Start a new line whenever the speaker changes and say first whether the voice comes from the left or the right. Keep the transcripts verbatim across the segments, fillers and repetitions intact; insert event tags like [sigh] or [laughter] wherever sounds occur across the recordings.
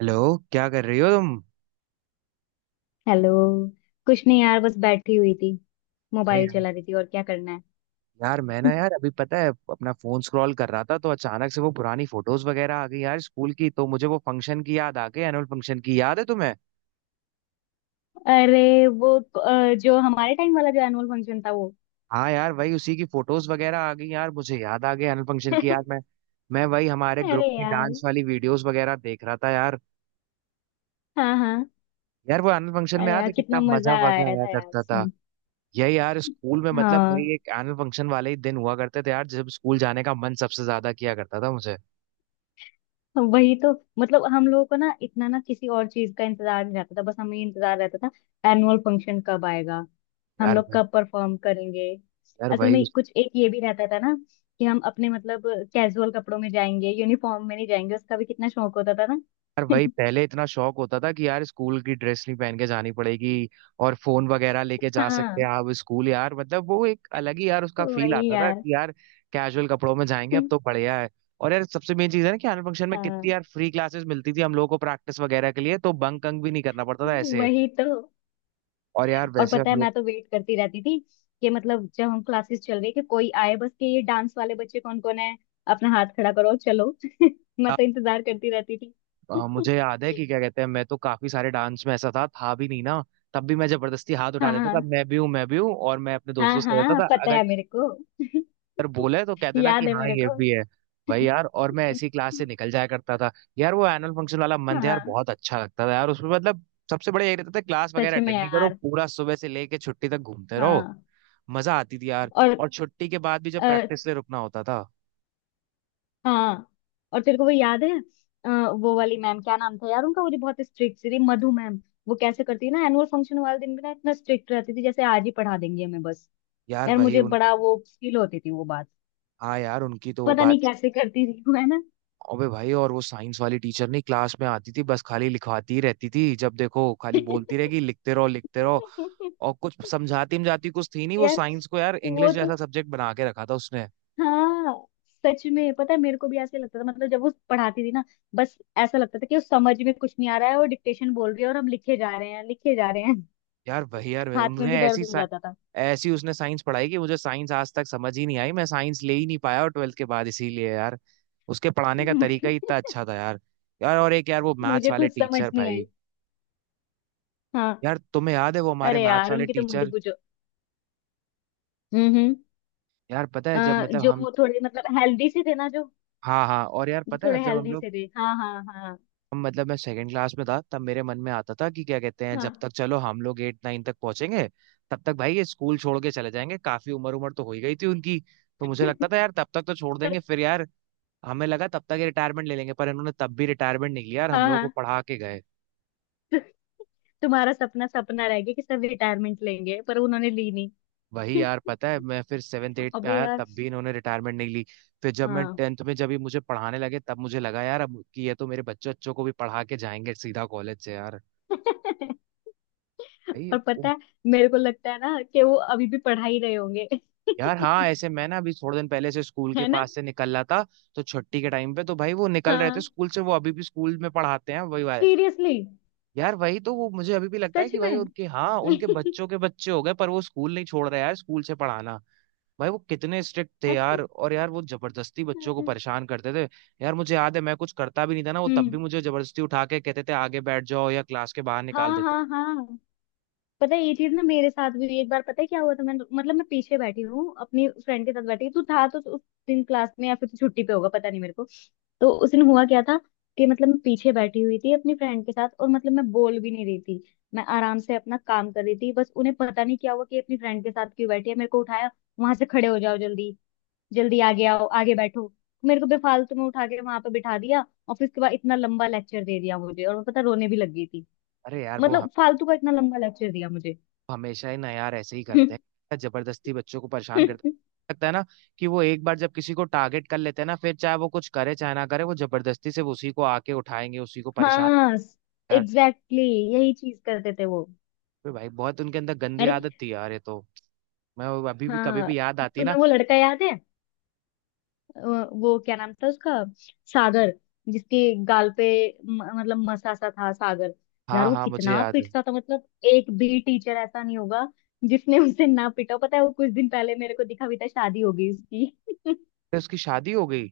right: Hello. क्या कर रही हो तुम?
left: हेलो। कुछ नहीं यार, बस बैठी हुई थी।
right: अरे
left: मोबाइल
right: यार,
left: चला रही थी, और क्या करना है।
right: यार मैं ना हम्म। यार
left: [laughs]
right: अभी पता है अपना फोन स्क्रॉल कर रहा था तो अचानक से वो पुरानी फोटोज वगैरह आ गई यार स्कूल की, तो मुझे वो फंक्शन की याद आ गई। एनुअल फंक्शन की याद है तुम्हें?
left: अरे वो अ, जो हमारे टाइम वाला जो एनुअल फंक्शन था वो।
right: हाँ यार वही, उसी की फोटोज वगैरह आ गई यार, मुझे याद आ गई एनुअल फंक्शन की। यार
left: [laughs]
right: मैं मैं वही हमारे ग्रुप
left: अरे
right: की
left: यार।
right: डांस वाली वीडियोस वगैरह देख रहा था यार।
left: हाँ हाँ।
right: यार वो एनुअल फंक्शन में
left: अरे
right: याद
left: यार
right: है कितना
left: कितना
right: मजा
left: मजा
right: वगैरह
left: आया
right: आया
left: था यार
right: करता था।
left: उसमें।
right: यही यार स्कूल में, मतलब
left: हाँ,
right: वही एक एनुअल फंक्शन वाले ही दिन हुआ करते थे यार जब स्कूल जाने का मन सबसे ज्यादा किया करता था मुझे।
left: वही तो। मतलब हम लोगों को ना इतना ना किसी और चीज का इंतजार नहीं रहता था, बस हमें ये इंतजार रहता था एनुअल फंक्शन कब आएगा, हम
right: यार
left: लोग
right: भाई,
left: कब परफॉर्म करेंगे।
right: यार
left: असल
right: वही,
left: में कुछ एक ये भी रहता था ना कि हम अपने मतलब कैजुअल कपड़ों में जाएंगे, यूनिफॉर्म में नहीं जाएंगे, उसका भी कितना शौक होता था ना।
right: यार वही
left: [laughs]
right: पहले इतना शौक होता था कि यार स्कूल की ड्रेस नहीं पहन के जानी पड़ेगी और फोन वगैरह लेके जा सकते हैं
left: हाँ,
right: आप स्कूल, यार मतलब वो एक अलग ही यार उसका फील
left: वही
right: आता था
left: यार।
right: कि यार कैजुअल कपड़ों में जाएंगे। अब
left: [laughs]
right: तो बढ़िया है। और यार सबसे मेन चीज है ना कि एनुअल फंक्शन में कितनी
left: हाँ,
right: यार फ्री क्लासेस मिलती थी हम लोगों को प्रैक्टिस वगैरह के लिए, तो बंक अंक भी नहीं करना पड़ता था ऐसे।
left: वही तो।
right: और यार
left: और
right: वैसे
left: पता
right: हम
left: है
right: लोग
left: मैं तो वेट करती रहती थी कि मतलब जब हम क्लासेस चल रही कि कोई आए बस कि ये डांस वाले बच्चे कौन कौन है, अपना हाथ खड़ा करो चलो। [laughs] मैं तो इंतजार करती रहती थी।
right: अ, मुझे
left: [laughs]
right: याद है कि क्या कहते हैं, मैं तो काफी सारे डांस में ऐसा था था भी नहीं ना, तब भी मैं जबरदस्ती हाथ उठा
left: हाँ
right: देता था
left: हाँ।
right: मैं भी हूँ मैं भी हूँ, और मैं अपने
left: हाँ,
right: दोस्तों से कहता
left: हाँ
right: था
left: पता
right: अगर
left: है मेरे को।
right: अगर बोले तो कह
left: [laughs]
right: देना कि
left: याद है
right: हाँ
left: मेरे
right: ये
left: को।
right: भी है। भाई यार, और मैं ऐसी क्लास
left: [laughs]
right: से निकल जाया करता था। यार वो एनुअल फंक्शन वाला मंथ यार
left: हाँ,
right: बहुत अच्छा लगता था यार, उसमें मतलब सबसे बड़ा यही रहता था क्लास वगैरह
left: सच में
right: अटेंड नहीं करो,
left: यार।
right: पूरा सुबह से लेके छुट्टी तक घूमते रहो।
left: हाँ।
right: मजा आती थी यार।
left: और
right: और छुट्टी के बाद भी जब
left: अ,
right: प्रैक्टिस ले रुकना होता था।
left: हाँ। और तेरे को वो याद है? अ, वो वाली मैम, क्या नाम था यार उनका, वो जो बहुत स्ट्रिक्ट थी, मधु मैम। वो कैसे करती है ना, एनुअल फंक्शन वाले दिन भी ना इतना स्ट्रिक्ट रहती थी जैसे आज ही पढ़ा देंगी हमें बस।
right: यार
left: यार
right: वही
left: मुझे
right: उन,
left: बड़ा वो फील होती थी वो बात।
right: हाँ यार उनकी तो वो
left: पता नहीं
right: बात।
left: कैसे करती थी वो, है ना।
right: अबे भाई, और वो साइंस वाली टीचर नहीं क्लास में आती थी बस खाली लिखवाती ही रहती थी, जब देखो खाली बोलती रहेगी लिखते रहो लिखते रहो। और कुछ समझाती समझाती कुछ थी नहीं
left: [laughs]
right: वो,
left: यार
right: साइंस को यार
left: वो
right: इंग्लिश
left: तो।
right: जैसा सब्जेक्ट बना के रखा था उसने।
left: हाँ सच में, पता है मेरे को भी ऐसे लगता था, मतलब जब वो पढ़ाती थी ना, बस ऐसा लगता था कि उस समझ में कुछ नहीं आ रहा है, वो डिक्टेशन बोल रही है और हम लिखे जा रहे हैं, लिखे जा रहे हैं।
right: यार वही यार
left: [laughs]
right: वही,
left: हाथ में
right: उन्होंने
left: भी
right: ऐसी
left: दर्द हो
right: sci-
left: जाता था।
right: ऐसी उसने साइंस पढ़ाई कि मुझे साइंस आज तक समझ ही नहीं आई, मैं साइंस ले ही नहीं पाया और ट्वेल्थ के बाद इसीलिए यार। उसके पढ़ाने
left: [laughs]
right: का तरीका
left: मुझे
right: ही इतना अच्छा था यार। यार और एक यार वो मैथ्स
left: मुझे
right: वाले
left: खुद समझ
right: टीचर
left: नहीं
right: भाई।
left: आई। हाँ।
right: यार तुम्हें याद है वो हमारे
left: अरे
right: मैथ्स
left: यार
right: वाले
left: उनकी तो मत ही
right: टीचर?
left: पूछो। हम्म हम्म।
right: यार पता
left: अ,
right: है जब मतलब
left: जो
right: हम,
left: वो थोड़े मतलब हेल्दी से थे ना, जो
right: हाँ हाँ और यार
left: जो
right: पता है
left: थोड़े
right: जब हम
left: हेल्दी
right: लोग,
left: से थे। हाँ हाँ हाँ
right: मतलब मैं सेकंड क्लास में था तब मेरे मन में आता था कि क्या कहते हैं
left: हाँ।
right: जब तक चलो हम लोग एट नाइन तक पहुंचेंगे तब तक भाई ये स्कूल छोड़ के चले जाएंगे, काफी उम्र उम्र तो हो ही गई थी उनकी। तो मुझे लगता
left: [laughs]
right: था यार तब तक तो छोड़
left: पर
right: देंगे फिर यार। हमें लगा तब तक ये रिटायरमेंट ले लेंगे, पर इन्होंने तब भी रिटायरमेंट नहीं लिया और हम
left: हाँ
right: लोगों को
left: हाँ।
right: पढ़ा के गए।
left: तुम्हारा सपना सपना रह गया कि सब रिटायरमेंट लेंगे पर उन्होंने ली नहीं।
right: वही यार पता है मैं फिर सेवन्थ
left: [laughs]
right: एट पे
left: अबे
right: आया,
left: यार।
right: तब भी इन्होंने रिटायरमेंट नहीं ली। फिर जब मैं
left: हाँ।
right: टेंथ में जब ये मुझे पढ़ाने लगे तब मुझे लगा यार अब कि ये तो मेरे बच्चों बच्चों को भी पढ़ा के जाएंगे सीधा कॉलेज से यार।
left: [laughs]
right: भाई।
left: और पता है, मेरे को लगता है ना कि वो अभी भी पढ़ा ही रहे होंगे।
right: यार हाँ
left: [laughs]
right: ऐसे मैं ना अभी थोड़े दिन पहले से स्कूल के
left: है ना।
right: पास से निकल रहा था तो छुट्टी के टाइम पे, तो भाई वो निकल रहे थे
left: हाँ,
right: स्कूल से, वो अभी भी स्कूल में पढ़ाते हैं वही वाले।
left: सीरियसली।
right: यार वही तो, वो मुझे अभी भी लगता है
left: सच
right: कि भाई
left: में।
right: उनके हाँ उनके
left: [laughs]
right: बच्चों के बच्चे हो गए पर वो स्कूल नहीं छोड़ रहे यार स्कूल से पढ़ाना। भाई वो कितने स्ट्रिक्ट थे यार, और यार वो जबरदस्ती बच्चों को परेशान करते थे। यार मुझे याद है मैं कुछ करता भी नहीं था ना, वो तब भी
left: हम्म।
right: मुझे जबरदस्ती उठा के कहते थे आगे बैठ जाओ या क्लास के बाहर
left: हाँ
right: निकाल देते।
left: हाँ हाँ, पता है ये चीज ना मेरे साथ भी हुई। एक बार पता है क्या हुआ था, मैं मतलब मैं पीछे बैठी हूँ, अपनी फ्रेंड के साथ बैठी हूँ। तू था तो उस दिन क्लास में या फिर तू छुट्टी पे होगा, पता नहीं मेरे को। तो उस दिन हुआ क्या था कि मतलब मैं पीछे बैठी हुई थी अपनी फ्रेंड के साथ, और मतलब मैं बोल भी नहीं रही थी, मैं आराम से अपना काम कर रही थी, बस उन्हें पता नहीं क्या हुआ कि अपनी फ्रेंड के साथ क्यों बैठी है, मेरे को उठाया, वहां से खड़े हो जाओ, जल्दी जल्दी आगे आओ, आगे बैठो, मेरे को बेफालतू में उठा के वहां पे बिठा दिया और फिर उसके बाद इतना लंबा लेक्चर दे दिया मुझे, और मैं पता रोने भी लग गई थी।
right: अरे यार वो
left: मतलब फालतू का इतना लंबा लेक्चर दिया मुझे।
right: हमेशा ही ना यार ऐसे ही करते हैं, जबरदस्ती बच्चों को परेशान करते
left: [laughs]
right: हैं, लगता है ना कि वो एक बार जब किसी को टारगेट कर लेते हैं ना फिर चाहे वो कुछ करे चाहे ना करे वो जबरदस्ती से उसी को आके उठाएंगे, उसी को परेशान
left: हाँ।
right: यार।
left: एग्जैक्टली, exactly, यही चीज करते थे वो।
right: फिर भाई बहुत उनके अंदर गंदी
left: अरे,
right: आदत थी यार ये तो। मैं वो अभी भी कभी
left: हाँ।
right: भी याद आती है ना।
left: तुम्हें वो लड़का याद है? अ, वो क्या नाम था उसका, सागर, जिसके गाल पे म- मतलब मसा सा था, सागर। यार
right: हाँ
left: वो
right: हाँ मुझे
left: कितना
right: याद है।
left: पिटता था, मतलब एक भी टीचर ऐसा नहीं होगा जिसने उसे ना पिटा हो। पता है वो कुछ दिन पहले मेरे को दिखा भी था, शादी हो गई उसकी। [laughs]
right: फिर उसकी शादी हो गई?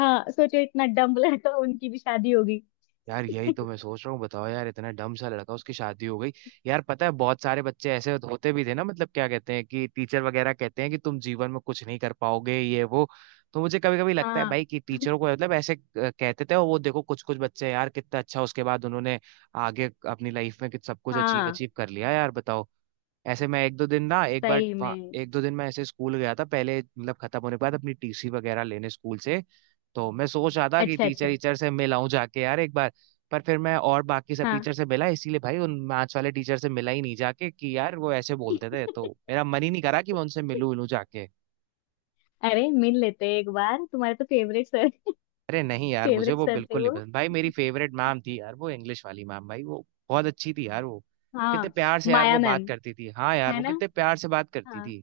left: हाँ, सोचो इतना डम्ब लड़का उनकी भी शादी हो गई।
right: यार यही
left: [laughs]
right: तो मैं सोच रहा हूँ, बताओ यार इतना डम सा लड़का उसकी शादी हो गई। यार पता है बहुत सारे बच्चे ऐसे होते भी थे ना मतलब, क्या कहते हैं कि टीचर वगैरह कहते हैं कि तुम जीवन में कुछ नहीं कर पाओगे ये वो, तो मुझे कभी कभी लगता है
left: हाँ
right: भाई कि टीचरों को मतलब ऐसे अ, कहते थे और वो देखो कुछ कुछ बच्चे यार कितना अच्छा उसके बाद उन्होंने आगे अपनी लाइफ में कित- सब कुछ अचीव
left: हाँ।
right: अचीव कर लिया यार, बताओ। ऐसे मैं एक दो दिन ना एक बार
left: सही
right: वहाँ-
left: में।
right: एक दो दिन मैं ऐसे स्कूल गया था पहले मतलब खत्म होने के बाद अपनी टीसी वगैरह लेने स्कूल से, तो मैं सोच रहा था कि
left: अच्छा
right: टीचर
left: अच्छा।
right: टीचर से मिल आऊं जाके यार एक बार। पर फिर मैं और बाकी सब
left: हाँ।
right: टीचर से मिला इसीलिए, भाई उन मैथ्स वाले टीचर से मिला ही नहीं जाके, कि यार वो ऐसे बोलते थे तो
left: [laughs]
right: मेरा मन ही नहीं करा कि मैं उनसे मिलूं मिलूं जाके।
left: अरे मिल लेते एक बार, तुम्हारे तो फेवरेट सर।
right: अरे नहीं यार मुझे
left: फेवरेट
right: वो
left: सर थे
right: बिल्कुल नहीं
left: वो।
right: पसंद भाई, मेरी फेवरेट मैम थी यार वो इंग्लिश वाली मैम, भाई वो बहुत अच्छी थी यार वो। कितने
left: हाँ,
right: प्यार से यार
left: माया
right: वो बात
left: मैम।
right: करती थी, हाँ यार
left: है
right: वो
left: ना।
right: कितने प्यार से बात करती
left: हाँ,
right: थी।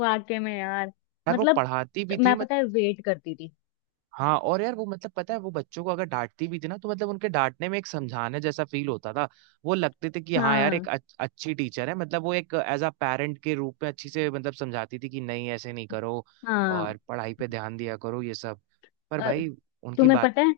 left: वाकई में यार।
right: यार वो
left: मतलब,
right: पढ़ाती भी थी।
left: मैं पता है वेट करती थी।
right: हाँ और यार वो मतलब पता है वो बच्चों को अगर डांटती भी थी ना तो मतलब उनके डांटने में एक समझाने जैसा फील होता था। वो लगते थे कि हाँ यार
left: हाँ
right: एक अच- अच्छी टीचर है, मतलब वो एक एज अ पेरेंट के रूप में अच्छी से मतलब समझाती थी कि नहीं ऐसे नहीं करो
left: हाँ।
right: और पढ़ाई पे ध्यान दिया करो ये सब। पर
left: अ,
right: भाई उनकी
left: तुम्हें
right: बात,
left: पता है,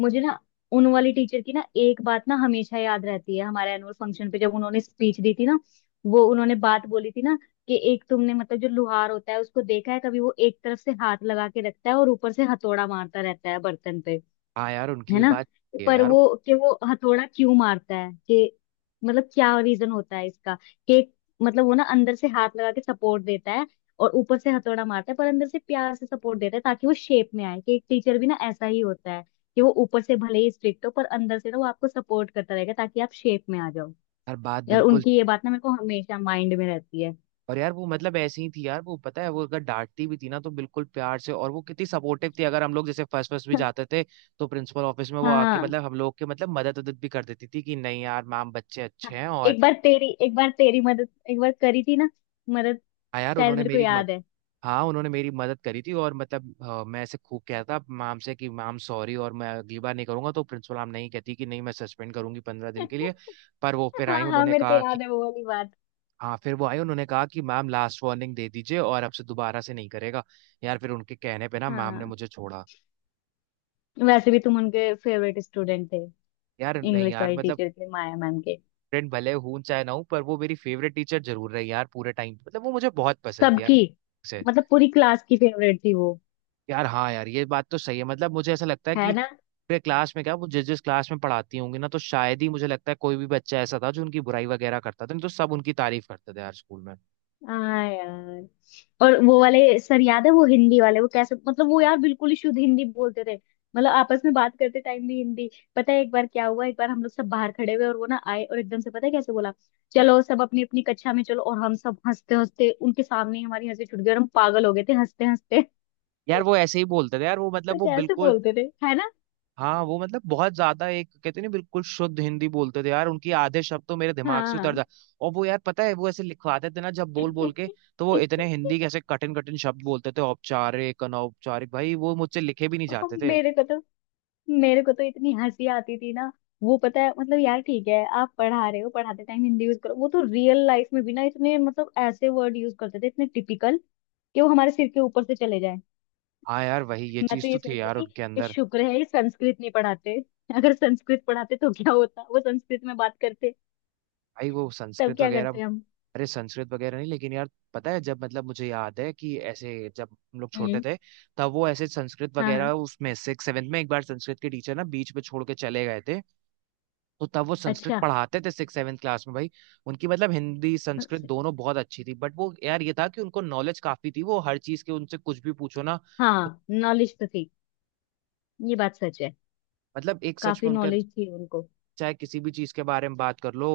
left: मुझे ना उन वाली टीचर की ना एक बात ना हमेशा याद रहती है। हमारे एनुअल फंक्शन पे जब उन्होंने स्पीच दी थी ना, वो उन्होंने बात बोली थी ना कि एक तुमने मतलब जो लुहार होता है उसको देखा है कभी, वो एक तरफ से हाथ लगा के रखता है और ऊपर से हथौड़ा मारता रहता है बर्तन पे।
right: हाँ यार उनकी
left: है
right: ये
left: ना।
right: बात सही है
left: पर
right: यार,
left: वो कि वो हथौड़ा क्यों मारता है, कि मतलब क्या रीजन होता है इसका कि मतलब वो ना अंदर से हाथ लगा के सपोर्ट देता है और ऊपर से हथौड़ा मारता है, पर अंदर से प्यार से सपोर्ट देता है ताकि वो शेप में आए। कि एक टीचर भी ना ऐसा ही होता है कि वो ऊपर से भले ही स्ट्रिक्ट हो पर अंदर से ना वो आपको सपोर्ट करता रहेगा ताकि आप शेप में आ जाओ।
right: हर बात
left: यार
right: बिल्कुल।
left: उनकी ये बात ना मेरे को हमेशा माइंड में रहती है।
right: और यार वो मतलब ऐसी ही थी यार वो, पता है वो अगर डांटती भी थी ना तो बिल्कुल प्यार से, और वो कितनी सपोर्टिव थी। अगर हम लोग जैसे फर्स्ट फर्स्ट भी जाते
left: [laughs]
right: थे तो प्रिंसिपल ऑफिस में वो आके
left: हाँ।
right: मतलब हम लोग के मतलब मदद उदद भी कर देती थी कि नहीं यार मैम बच्चे
left: हाँ,
right: अच्छे हैं और।
left: एक बार तेरी एक बार तेरी मदद एक बार करी थी ना। मदद
right: हाँ यार
left: शायद
right: उन्होंने
left: मेरे को
right: मेरी मद,
left: याद
right: हाँ उन्होंने मेरी मदद करी थी, और मतलब अ, मैं ऐसे खूब कहता मैम से कि मैम सॉरी और मैं अगली बार नहीं करूंगा, तो प्रिंसिपल मैम नहीं कहती कि नहीं मैं सस्पेंड करूंगी पंद्रह
left: है।
right: दिन के लिए।
left: [laughs]
right: पर वो फिर आई
left: हाँ हाँ,
right: उन्होंने
left: मेरे को
right: कहा,
left: याद है वो वाली बात।
right: हाँ फिर वो आई उन्होंने कहा कि मैम लास्ट वार्निंग दे दीजिए और अब से दोबारा से नहीं करेगा। यार फिर उनके कहने पे ना मैम ने
left: हाँ।
right: मुझे छोड़ा।
left: वैसे भी तुम उनके फेवरेट स्टूडेंट थे,
right: यार नहीं
left: इंग्लिश
right: यार
left: वाली
right: मतलब
left: टीचर के, माया मैम के।
right: फ्रेंड भले हूं चाहे ना हूं पर वो मेरी फेवरेट टीचर जरूर रही यार, पूरे टाइम मतलब वो मुझे बहुत पसंद थी यार
left: सबकी
right: से।
left: मतलब पूरी क्लास की फेवरेट थी वो,
right: यार हाँ यार ये बात तो सही है, मतलब मुझे ऐसा लगता है
left: है
right: कि
left: ना।
right: पूरे क्लास में क्या वो जिस जिस क्लास में पढ़ाती होंगी ना तो शायद ही मुझे लगता है कोई भी बच्चा ऐसा था जो उनकी बुराई वगैरह करता था, नहीं तो सब उनकी तारीफ करते थे यार स्कूल में।
left: हाँ यार। और वो वाले सर याद है, वो हिंदी वाले, वो कैसे मतलब वो यार बिल्कुल ही शुद्ध हिंदी बोलते थे। मतलब आपस में बात करते टाइम भी हिंदी। पता है एक बार क्या हुआ, एक बार हम लोग सब बाहर खड़े हुए और वो ना आए, और एकदम से पता है कैसे बोला, चलो सब अपनी अपनी कक्षा में चलो, और हम सब हंसते हंसते, उनके सामने ही हमारी हंसी छूट गई और हम पागल हो गए थे हंसते हंसते।
right: यार वो ऐसे ही बोलते थे यार वो मतलब
left: तो
right: वो
left: कैसे
right: बिल्कुल,
left: बोलते थे। है ना।
right: हाँ वो मतलब बहुत ज्यादा एक कहते नहीं बिल्कुल शुद्ध हिंदी बोलते थे यार, उनकी आधे शब्द तो मेरे दिमाग से उतर
left: हाँ।
right: जाए। और वो यार पता है वो ऐसे लिखवाते थे ना जब बोल बोल के,
left: [laughs]
right: तो वो इतने हिंदी के ऐसे कठिन कठिन शब्द बोलते थे औपचारिक अनौपचारिक, भाई वो मुझसे लिखे भी नहीं
left: और
right: जाते थे।
left: मेरे को तो मेरे को तो इतनी हंसी आती थी ना। वो पता है मतलब यार, ठीक है आप पढ़ा रहे हो, पढ़ाते टाइम हिंदी यूज करो, वो तो रियल लाइफ में भी ना इतने मतलब ऐसे वर्ड यूज करते थे, इतने टिपिकल कि वो हमारे सिर के ऊपर से चले जाए।
right: हाँ यार वही ये
left: मैं तो
right: चीज
left: ये
right: तो थी
left: सोचती
right: यार
left: थी
right: उनके
left: कि
right: अंदर।
left: शुक्र है ये संस्कृत नहीं पढ़ाते, अगर संस्कृत पढ़ाते तो क्या होता, वो संस्कृत में बात करते,
right: भाई वो
left: तब
right: संस्कृत
left: क्या
right: वगैरह,
left: करते हम।
right: अरे संस्कृत वगैरह नहीं लेकिन यार पता है जब मतलब मुझे याद है कि ऐसे जब हम लोग छोटे
left: हम्म।
right: थे तब वो ऐसे संस्कृत
left: हाँ
right: वगैरह,
left: हाँ।
right: उसमें सिक्स सेवेंथ में एक बार संस्कृत के टीचर ना बीच में छोड़ के चले गए थे, तो तब वो संस्कृत
left: अच्छा।
right: पढ़ाते थे सिक्स सेवेंथ क्लास में भाई। उनकी मतलब हिंदी संस्कृत दोनों बहुत अच्छी थी, बट वो यार ये था कि उनको नॉलेज काफी थी वो हर चीज के, उनसे कुछ भी पूछो ना तो,
left: हाँ नॉलेज तो थी। ये बात सच है।
right: मतलब एक सच
left: काफी
right: में उनका
left: नॉलेज थी उनको।
right: चाहे किसी भी चीज के बारे में बात कर लो।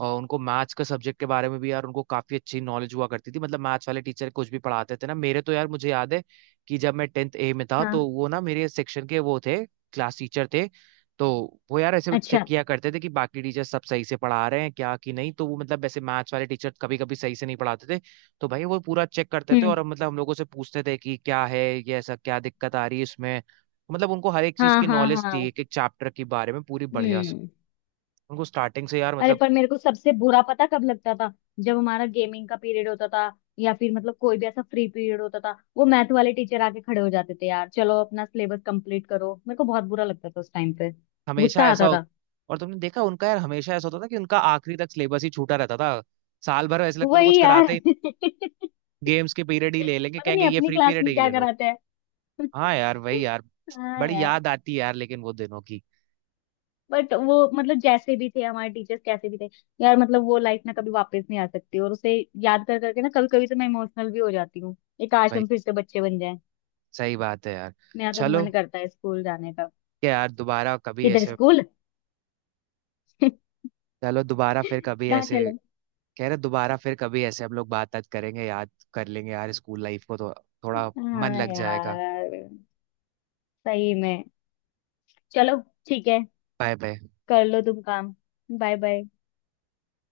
right: और उनको मैथ्स के सब्जेक्ट के बारे में भी यार उनको काफी अच्छी नॉलेज हुआ करती थी, मतलब मैथ्स वाले टीचर कुछ भी पढ़ाते थे ना, मेरे तो यार मुझे याद है कि जब मैं टेंथ ए में था तो
left: हाँ।
right: वो ना मेरे सेक्शन के वो थे, क्लास टीचर थे। तो वो यार ऐसे
left: अच्छा।
right: चेक किया करते थे कि बाकी टीचर सब सही से पढ़ा रहे हैं क्या कि नहीं, तो वो मतलब ऐसे मैथ्स वाले टीचर कभी कभी सही से नहीं पढ़ाते थे। तो भाई वो पूरा चेक करते थे
left: हम्म।
right: और मतलब हम लोगों से पूछते थे कि क्या है, ये ऐसा क्या दिक्कत आ रही है इसमें। मतलब उनको हर एक चीज
left: हाँ
right: की
left: हाँ
right: नॉलेज थी,
left: हाँ।
right: एक एक चैप्टर के बारे में पूरी बढ़िया से।
left: हम्म।
right: उनको स्टार्टिंग से यार
left: अरे
right: मतलब
left: पर मेरे को सबसे बुरा पता कब लगता था, जब हमारा गेमिंग का पीरियड होता था या फिर मतलब कोई भी ऐसा फ्री पीरियड होता था, वो मैथ वाले टीचर आके खड़े हो जाते थे, यार चलो अपना सिलेबस कंप्लीट करो। मेरे को बहुत बुरा लगता था उस टाइम पे,
right: हमेशा
left: गुस्सा
right: ऐसा
left: आता
right: हो,
left: था।
right: और तुमने देखा उनका यार हमेशा ऐसा होता था कि उनका आखिरी तक सिलेबस ही छूटा रहता था। साल भर ऐसे लगता था कुछ
left: वही
right: कराते
left: यार।
right: ही,
left: [laughs]
right: गेम्स के पीरियड ही ले लेंगे
left: पता
right: कहेंगे
left: नहीं
right: ये
left: अपनी
right: फ्री
left: क्लास
right: पीरियड
left: में
right: ही
left: क्या
right: ले लो।
left: कराते हैं।
right: हाँ यार वही यार,
left: [laughs] हाँ
right: बड़ी
left: यार।
right: याद आती है यार लेकिन वो दिनों की।
left: बट वो मतलब जैसे भी थे हमारे टीचर्स, कैसे भी थे, यार मतलब वो लाइफ ना कभी वापस नहीं आ सकती, और उसे याद कर करके ना कभी कभी तो मैं इमोशनल भी हो जाती हूँ। ये काश
right: भाई
left: हम फिर से बच्चे बन जाएं।
right: सही बात है यार।
left: मेरा तो
right: चलो
left: मन करता है स्कूल जाने का।
right: क्या यार दोबारा कभी
left: किधर
right: ऐसे,
left: स्कूल। [laughs]
right: चलो दोबारा फिर कभी
left: कहाँ
right: ऐसे,
left: चले।
right: कह रहे दोबारा फिर कभी ऐसे हम लोग बात बात करेंगे, याद कर लेंगे यार स्कूल लाइफ को, तो थोड़ा मन
left: हाँ
right: लग जाएगा।
left: यार, सही में। चलो, ठीक है।
right: Bye bye.
left: कर लो तुम काम। Bye bye.